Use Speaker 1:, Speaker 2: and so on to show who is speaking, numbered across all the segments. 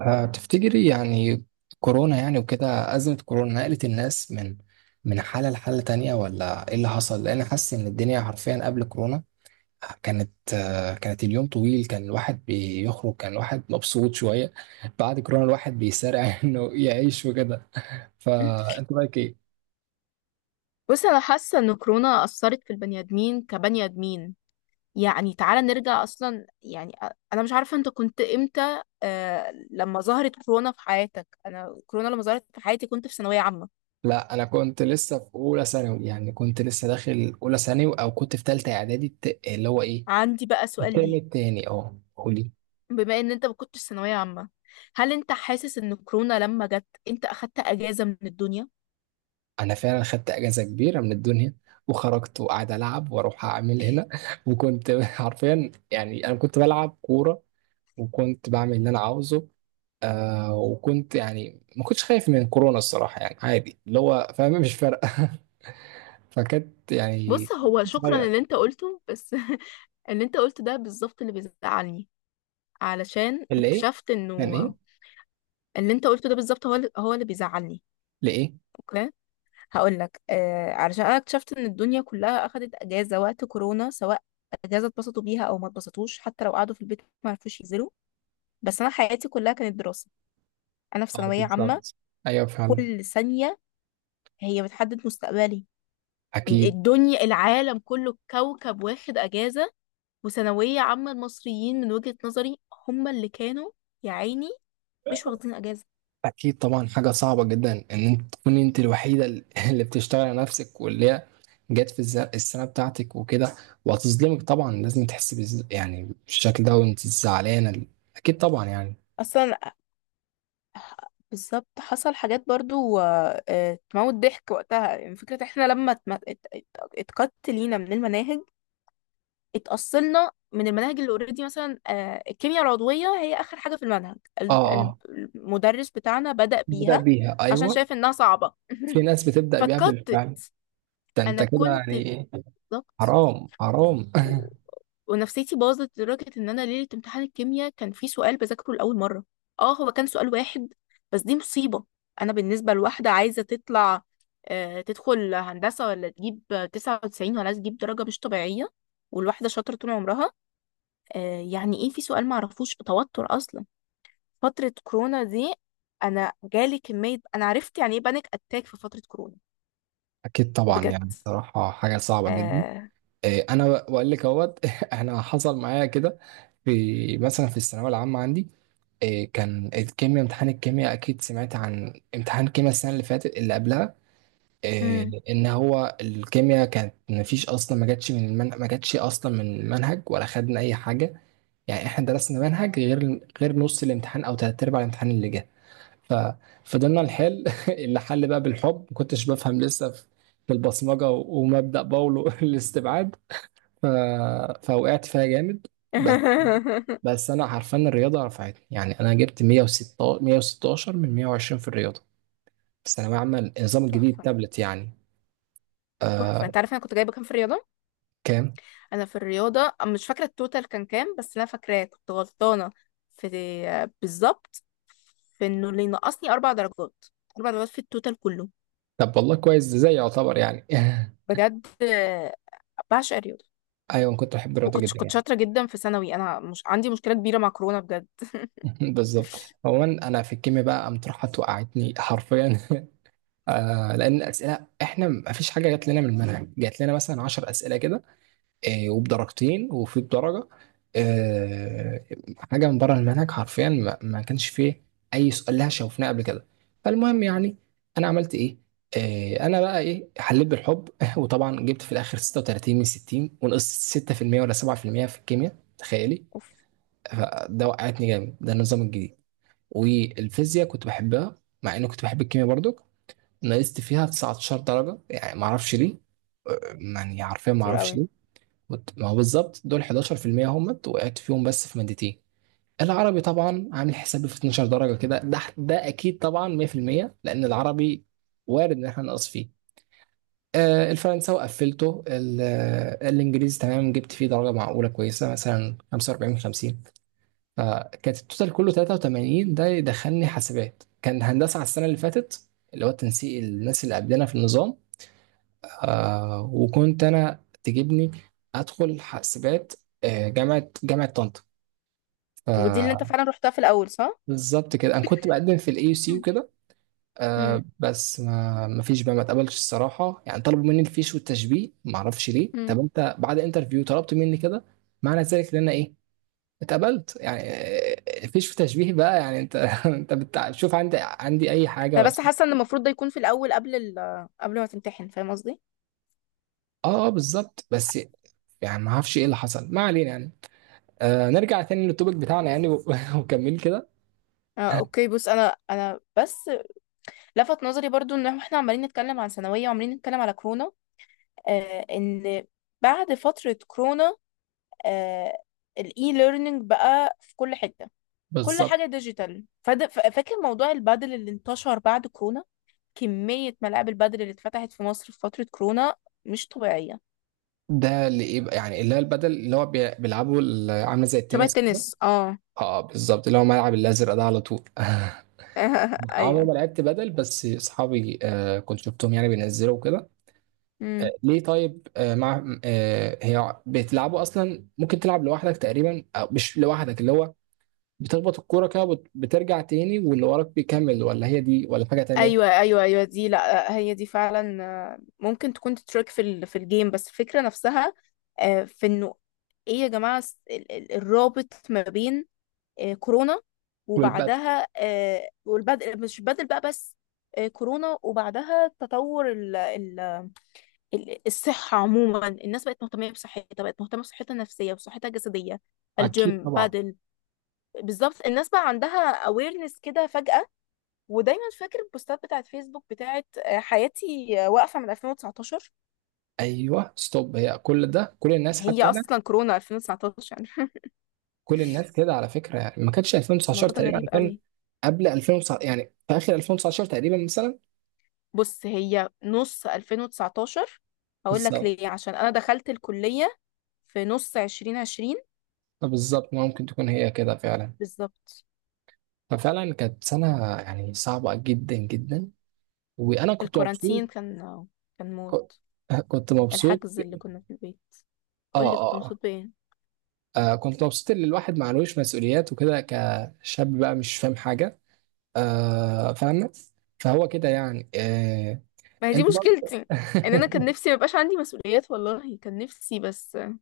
Speaker 1: تفتكري يعني كورونا يعني وكده أزمة كورونا نقلت الناس من حالة لحالة تانية ولا إيه اللي حصل؟ لأن حاسس إن الدنيا حرفيا قبل كورونا كانت اليوم طويل، كان الواحد بيخرج، كان الواحد مبسوط شوية. بعد كورونا الواحد بيسارع إنه يعيش وكده. فأنت رأيك إيه؟
Speaker 2: بص، انا حاسه ان كورونا اثرت في البني ادمين كبني ادمين. يعني تعالى نرجع اصلا، يعني انا مش عارفه انت كنت امتى. لما ظهرت كورونا في حياتك؟ انا كورونا لما ظهرت في حياتي كنت في ثانويه عامه.
Speaker 1: لا أنا كنت لسه في أولى ثانوي، يعني كنت لسه داخل أولى ثانوي أو كنت في تالتة إعدادي. اللي هو إيه؟
Speaker 2: عندي بقى سؤال
Speaker 1: الترم
Speaker 2: ليك:
Speaker 1: التاني. قولي.
Speaker 2: بما ان انت ما كنتش ثانويه عامه، هل انت حاسس ان كورونا لما جت انت اخدت اجازه من الدنيا؟
Speaker 1: انا فعلا خدت اجازه كبيره من الدنيا، وخرجت وقعد العب واروح اعمل هنا، وكنت حرفيا، يعني انا كنت بلعب كوره وكنت بعمل اللي انا عاوزه. وكنت يعني ما كنتش خايف من كورونا الصراحه، يعني عادي اللي هو فاهم، مش فارقه. فكانت يعني
Speaker 2: بص، هو شكرا
Speaker 1: صغير.
Speaker 2: اللي انت قلته، بس اللي انت قلته ده بالظبط اللي بيزعلني. علشان
Speaker 1: اللي ايه؟
Speaker 2: اكتشفت
Speaker 1: كان
Speaker 2: انه
Speaker 1: ايه؟
Speaker 2: اللي انت قلته ده بالظبط هو هو اللي بيزعلني.
Speaker 1: لايه؟
Speaker 2: اوكي، هقول لك. علشان انا اكتشفت ان الدنيا كلها اخدت اجازه وقت كورونا، سواء اجازه اتبسطوا بيها او ما اتبسطوش، حتى لو قعدوا في البيت ما عرفوش ينزلوا. بس انا حياتي كلها كانت دراسه. انا في
Speaker 1: اه
Speaker 2: ثانويه عامه،
Speaker 1: بالظبط. ايوه فعلا.
Speaker 2: كل ثانيه هي بتحدد مستقبلي.
Speaker 1: اكيد.
Speaker 2: الدنيا، العالم كله كوكب واخد اجازه، وثانويه عامه المصريين من وجهه نظري هم اللي كانوا، يا عيني، مش واخدين اجازه.
Speaker 1: أكيد طبعا، حاجة صعبة جدا إن أنت تكوني أنت الوحيدة اللي بتشتغل على نفسك، واللي هي جت في السنة بتاعتك وكده. وهتظلمك طبعا، لازم تحسي يعني بالشكل ده، وأنت زعلانة أكيد طبعا يعني.
Speaker 2: اصلا بالظبط حصل حاجات برضو. تموت ضحك وقتها. يعني فكرة احنا لما اتقت لينا من المناهج، اتأصلنا من المناهج اللي اوريدي. مثلا الكيمياء العضوية هي آخر حاجة في المنهج.
Speaker 1: أه أه.
Speaker 2: المدرس بتاعنا بدأ
Speaker 1: بدأ
Speaker 2: بيها
Speaker 1: بيها،
Speaker 2: عشان
Speaker 1: أيوه.
Speaker 2: شايف إنها صعبة.
Speaker 1: في ناس بتبدأ بيها
Speaker 2: فاتقطت.
Speaker 1: بالفعل. ده أنت
Speaker 2: أنا
Speaker 1: كده
Speaker 2: كنت
Speaker 1: يعني.
Speaker 2: ضغط
Speaker 1: حرام حرام.
Speaker 2: و... ونفسيتي باظت لدرجة ان انا ليلة امتحان الكيمياء كان في سؤال بذاكره لأول مرة. اه هو كان سؤال واحد، بس دي مصيبة. انا بالنسبة لواحدة عايزة تطلع، تدخل هندسة، ولا تجيب 99، ولا تجيب درجة مش طبيعية، والواحدة شاطرة طول عمرها. يعني ايه في سؤال معرفوش؟ توتر اصلا فترة كورونا دي. انا جالي كمية، انا عرفت يعني ايه بانيك اتاك في فترة كورونا.
Speaker 1: أكيد طبعا
Speaker 2: بجد.
Speaker 1: يعني، بصراحة حاجة صعبة جدا.
Speaker 2: آه.
Speaker 1: انا بقول لك اهوت. انا حصل معايا كده في مثلا في الثانويه العامه عندي. كان الكيمياء امتحان الكيمياء اكيد سمعت عن امتحان الكيمياء السنه اللي فاتت اللي قبلها.
Speaker 2: مم.
Speaker 1: ان هو الكيمياء كانت ما فيش اصلا، ما جاتش اصلا من المنهج ولا خدنا اي حاجه. يعني احنا درسنا منهج غير نص الامتحان او تلات ارباع الامتحان اللي جه. ففضلنا نحل اللي حل بقى بالحب، ما كنتش بفهم، لسه في البصمجه ومبدا باولو الاستبعاد. ف... فوقعت فيها جامد. بس بس انا عارفان الرياضه رفعتني، يعني انا جبت 116 من 120 في الرياضه في ثانويه عامه النظام الجديد
Speaker 2: تحفة،
Speaker 1: تابلت يعني. آه.
Speaker 2: تحفة. انت عارفة انا كنت جايبة كام في الرياضة؟
Speaker 1: كام؟
Speaker 2: انا في الرياضة مش فاكرة التوتال كان كام، بس انا فاكراه كنت غلطانة في، بالظبط، في انه اللي نقصني اربع درجات. اربع درجات في التوتال كله،
Speaker 1: طب والله كويس، ده زي يعتبر يعني.
Speaker 2: بجد. بعشق الرياضة.
Speaker 1: ايوه أنا كنت بحب الرياضه
Speaker 2: وكنت
Speaker 1: جدا
Speaker 2: كنت
Speaker 1: يعني.
Speaker 2: شاطرة جدا في ثانوي. انا مش عندي مشكلة كبيرة مع كورونا بجد.
Speaker 1: بالظبط. عموما انا في الكيمياء بقى قامت راحت وقعتني حرفيا. لان الاسئله احنا ما فيش حاجه جات لنا من المنهج، جات لنا مثلا 10 اسئله كده، وبدرجتين وفي بدرجة، آه، حاجة من بره المنهج حرفيا، ما كانش فيه أي سؤال لها شوفناه قبل كده. فالمهم يعني، أنا عملت إيه؟ أنا بقى إيه حليت بالحب. وطبعا جبت في الآخر 36 من 60، ونقصت 6% ولا 7% في المية في الكيمياء تخيلي. فده وقعتني جامد، ده النظام الجديد. والفيزياء كنت بحبها، مع إني كنت بحب الكيمياء برضو، نقصت فيها 19 درجة يعني معرفش ليه. يعني حرفيا
Speaker 2: كتير
Speaker 1: معرفش.
Speaker 2: قوي.
Speaker 1: ما هو بالظبط دول 11% همت وقعت فيهم بس في مادتين. العربي طبعا عامل حسابي في 12 درجة كده، ده أكيد طبعا 100%، لأن العربي وارد إن احنا نقص فيه. الفرنساوي قفلته، الإنجليزي تمام جبت فيه درجة معقولة كويسة، مثلا 45 من 50. فكانت التوتال كله 83، ده يدخلني حاسبات كان هندسة على السنة اللي فاتت، اللي هو تنسيق الناس اللي قبلنا في النظام. وكنت انا تجيبني ادخل حاسبات. جامعه طنطا.
Speaker 2: ودي اللي انت فعلا رحتها في الاول، صح؟
Speaker 1: فبالظبط كده انا كنت بقدم في الاي سي
Speaker 2: مم.
Speaker 1: وكده.
Speaker 2: مم.
Speaker 1: بس ما فيش بقى، ما اتقبلش الصراحه، يعني طلبوا مني الفيش والتشبيه ما اعرفش ليه.
Speaker 2: مم.
Speaker 1: طب انت بعد انترفيو طلبت مني كده؟ معنى ذلك ان انا ايه، اتقبلت يعني. الفيش وتشبيه بقى يعني، انت انت بتشوف عندي اي حاجه
Speaker 2: انا
Speaker 1: ولا؟
Speaker 2: بس حاسة ان المفروض ده يكون في الاول، قبل قبل ما تمتحن. فاهم قصدي؟
Speaker 1: اه بالظبط بس، يعني ما اعرفش ايه اللي حصل، ما علينا يعني. نرجع تاني للتوبيك بتاعنا يعني وكمل كده.
Speaker 2: اوكي. بص، انا بس لفت نظري برضو ان احنا عمالين نتكلم عن ثانوية وعمالين نتكلم على كورونا. ان بعد فترة كورونا، آه الاي ليرنينج بقى في كل حتة، كل
Speaker 1: بالظبط.
Speaker 2: حاجة ديجيتال. فاكر موضوع البادل اللي انتشر بعد كورونا؟ كمية ملاعب البادل اللي اتفتحت في مصر في فترة كورونا مش طبيعية.
Speaker 1: ده اللي ايه بقى يعني، اللي هي البدل، اللي هو بيلعبه، عامله زي
Speaker 2: شبه
Speaker 1: التنس كده.
Speaker 2: التنس، اه.
Speaker 1: اه بالظبط، اللي هو ملعب الازرق ده على طول. عمري ما لعبت بدل، بس اصحابي كنت شفتهم يعني بينزلوا كده.
Speaker 2: ايوه،
Speaker 1: آه ليه طيب آه مع آه هي بتلعبوا اصلا، ممكن تلعب لوحدك تقريبا أو مش لوحدك، اللي هو بتخبط الكوره كده بترجع تاني واللي وراك بيكمل، ولا هي دي ولا حاجه تانيه؟
Speaker 2: ايوه، ايوه، ايوه، دي لا هي دي فعلا. ممكن تكون تترك في الجيم، بس الفكره نفسها. في انه ايه يا جماعه، الرابط ما بين كورونا
Speaker 1: والبدل.
Speaker 2: وبعدها، والبدء مش بدل بقى، بس كورونا وبعدها تطور الصحه عموما. الناس بقت مهتمه بصحتها النفسيه وصحتها الجسديه.
Speaker 1: اكيد
Speaker 2: الجيم،
Speaker 1: طبعا.
Speaker 2: بادل. بالظبط، الناس بقى عندها awareness كده فجأة. ودايما فاكر البوستات بتاعت فيسبوك بتاعت حياتي واقفة من 2019.
Speaker 1: ايوه ستوب، هي كل الناس
Speaker 2: هي
Speaker 1: حتى انا،
Speaker 2: أصلا كورونا 2019.
Speaker 1: كل الناس كده على فكره، يعني ما كانتش 2019
Speaker 2: الموضوع ده
Speaker 1: تقريبا، يعني
Speaker 2: غريب
Speaker 1: كان
Speaker 2: قوي.
Speaker 1: قبل 2019 يعني في اخر 2019 تقريبا مثلا.
Speaker 2: بص، هي نص 2019. هقول لك
Speaker 1: بالظبط
Speaker 2: ليه: عشان أنا دخلت الكلية في نص 2020.
Speaker 1: بالظبط. ممكن تكون هي كده فعلا.
Speaker 2: بالظبط.
Speaker 1: ففعلا كانت سنه يعني صعبه جدا جدا. وانا كنت مبسوط.
Speaker 2: الكورانتين كان، كان
Speaker 1: ك-
Speaker 2: موت.
Speaker 1: كنت مبسوط.
Speaker 2: الحجز اللي كنا في البيت.
Speaker 1: اه
Speaker 2: قول لي كنت
Speaker 1: اه.
Speaker 2: مبسوط بإيه؟
Speaker 1: كنت مبسوط ان الواحد معلوش مسؤوليات وكده كشاب بقى مش فاهم حاجه. فاهمه. فهو كده يعني.
Speaker 2: ما هي دي
Speaker 1: انت برضه.
Speaker 2: مشكلتي، ان انا كان نفسي ميبقاش عندي مسؤوليات، والله كان نفسي، بس الموضوع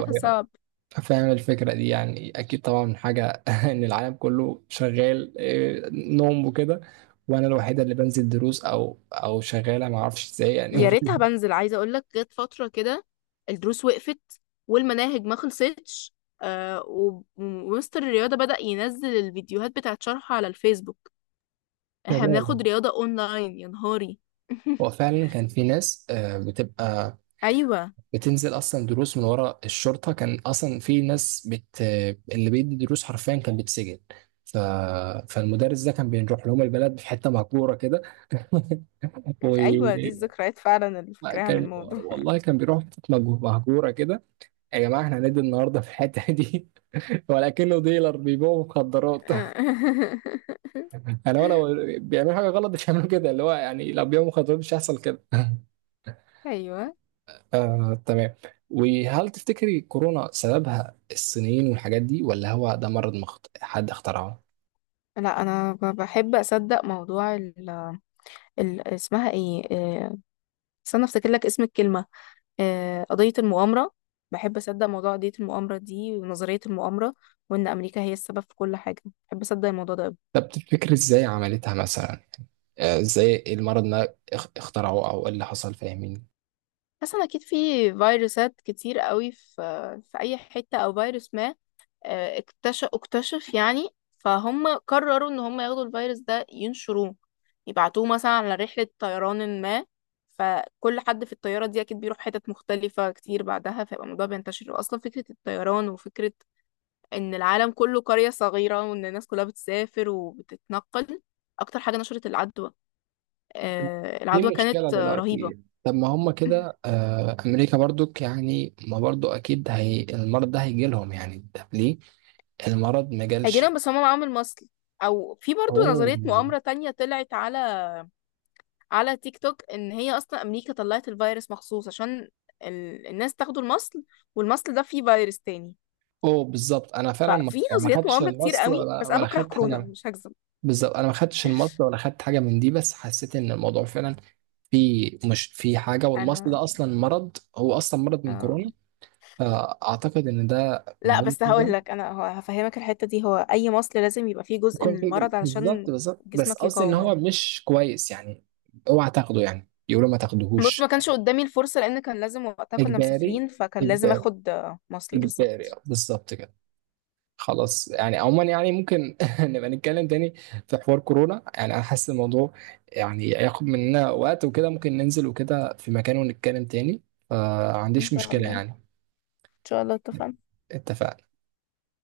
Speaker 2: ده كان
Speaker 1: ايوه.
Speaker 2: صعب.
Speaker 1: فاهم الفكرة دي يعني، أكيد طبعا حاجة إن العالم كله شغال نوم وكده، وأنا الوحيدة اللي بنزل دروس أو شغالة معرفش إزاي
Speaker 2: يا
Speaker 1: يعني.
Speaker 2: ريتها. بنزل عايزه اقول لك جت فتره كده الدروس وقفت والمناهج ما خلصتش. ومستر الرياضه بدأ ينزل الفيديوهات بتاعت شرح على الفيسبوك. احنا
Speaker 1: تمام.
Speaker 2: بناخد رياضه اونلاين، يا نهاري!
Speaker 1: هو فعلا كان في ناس بتبقى
Speaker 2: ايوه،
Speaker 1: بتنزل أصلا دروس من ورا الشرطة، كان أصلا في ناس اللي بيدي دروس حرفيا كان بيتسجن. ف... فالمدرس ده كان بيروح لهم البلد في حتة مهجورة كده.
Speaker 2: ايوه، دي الذكريات فعلا اللي فاكراها عن
Speaker 1: وكان
Speaker 2: الموضوع.
Speaker 1: والله كان بيروح في حتة مهجورة كده، يا جماعة احنا هندي النهاردة في الحتة دي. ولا كأنه ديلر بيبيعوا مخدرات. يعني هو لو بيعملوا حاجة غلط مش هيعملوا كده، اللي هو يعني لو بيبيعوا مخدرات مش هيحصل كده.
Speaker 2: ايوه،
Speaker 1: آه تمام. وهل تفتكري كورونا سببها الصينيين والحاجات دي، ولا هو ده مرض حد اخترعه؟
Speaker 2: لا. انا بحب اصدق موضوع اسمها ايه؟ استنى افتكر لك اسم الكلمة. قضية المؤامرة. بحب أصدق موضوع قضية المؤامرة دي ونظرية المؤامرة، وإن أمريكا هي السبب في كل حاجة. بحب أصدق الموضوع ده أوي.
Speaker 1: طب تفتكري ازاي عملتها مثلا؟ يعني، ازاي المرض ده اخترعوه او ايه اللي حصل، فاهمين؟
Speaker 2: حاسة أكيد في فيروسات كتير قوي في في أي حتة، أو فيروس ما اكتشف اكتشف. يعني فهم قرروا إن هم ياخدوا الفيروس ده ينشروه، يبعتوه مثلا على رحلة طيران ما، فكل حد في الطيارة دي أكيد بيروح حتت مختلفة كتير بعدها، فيبقى الموضوع بينتشر. أصلا فكرة الطيران وفكرة ان العالم كله قرية صغيرة وان الناس كلها بتسافر وبتتنقل اكتر حاجة نشرت العدوى.
Speaker 1: في
Speaker 2: العدوى
Speaker 1: مشكلة
Speaker 2: كانت رهيبة.
Speaker 1: دلوقتي، طب ما هم كده، أمريكا برضك يعني، ما برضو أكيد هي المرض ده هيجي لهم يعني، طب ليه المرض ما جالش؟
Speaker 2: هيجينا، بس هما معاهم المصل. او في برضو
Speaker 1: أوه
Speaker 2: نظرية مؤامرة تانية طلعت على تيك توك، ان هي اصلا امريكا طلعت الفيروس مخصوص عشان الناس تاخدوا المصل، والمصل ده فيه فيروس تاني.
Speaker 1: أوه بالظبط، أنا فعلا ما
Speaker 2: ففي
Speaker 1: يعني ما
Speaker 2: نظريات
Speaker 1: خدتش
Speaker 2: مؤامرة كتير
Speaker 1: المصل
Speaker 2: قوي،
Speaker 1: ولا
Speaker 2: بس انا
Speaker 1: ولا
Speaker 2: بكره
Speaker 1: خدت حاجة
Speaker 2: كورونا،
Speaker 1: من-
Speaker 2: مش هكذب.
Speaker 1: بالظبط أنا ما خدتش المصل ولا خدت حاجة من دي، بس حسيت إن الموضوع فعلا في مش في حاجة. والمصل
Speaker 2: انا.
Speaker 1: ده أصلا مرض، هو أصلا مرض من كورونا،
Speaker 2: آه.
Speaker 1: فأعتقد إن ده من
Speaker 2: لا،
Speaker 1: وجهة
Speaker 2: بس هقول
Speaker 1: نظري.
Speaker 2: لك انا. هو هفهمك الحته دي: هو اي مصل لازم يبقى فيه جزء
Speaker 1: يكون
Speaker 2: من
Speaker 1: في
Speaker 2: المرض
Speaker 1: بالظبط
Speaker 2: علشان
Speaker 1: بالظبط، بس
Speaker 2: جسمك
Speaker 1: قصدي ان
Speaker 2: يقاومه.
Speaker 1: هو مش كويس يعني، اوعى تاخده، يعني يقولوا ما
Speaker 2: بص، ما
Speaker 1: تاخدوهوش.
Speaker 2: كانش قدامي الفرصه، لان كان لازم، وقتها كنا
Speaker 1: اجباري
Speaker 2: مسافرين، فكان لازم
Speaker 1: اجباري
Speaker 2: اخد مصل
Speaker 1: اجباري
Speaker 2: بالظبط.
Speaker 1: اه بالظبط كده. خلاص يعني، عموما يعني ممكن نبقى نتكلم تاني في حوار كورونا يعني، انا حاسس الموضوع يعني هياخد مننا وقت وكده، ممكن ننزل وكده في مكان ونتكلم تاني، فما
Speaker 2: ان
Speaker 1: عنديش
Speaker 2: شاء
Speaker 1: مشكلة
Speaker 2: الله، ان
Speaker 1: يعني.
Speaker 2: شاء الله، اتفقنا.
Speaker 1: اتفقنا.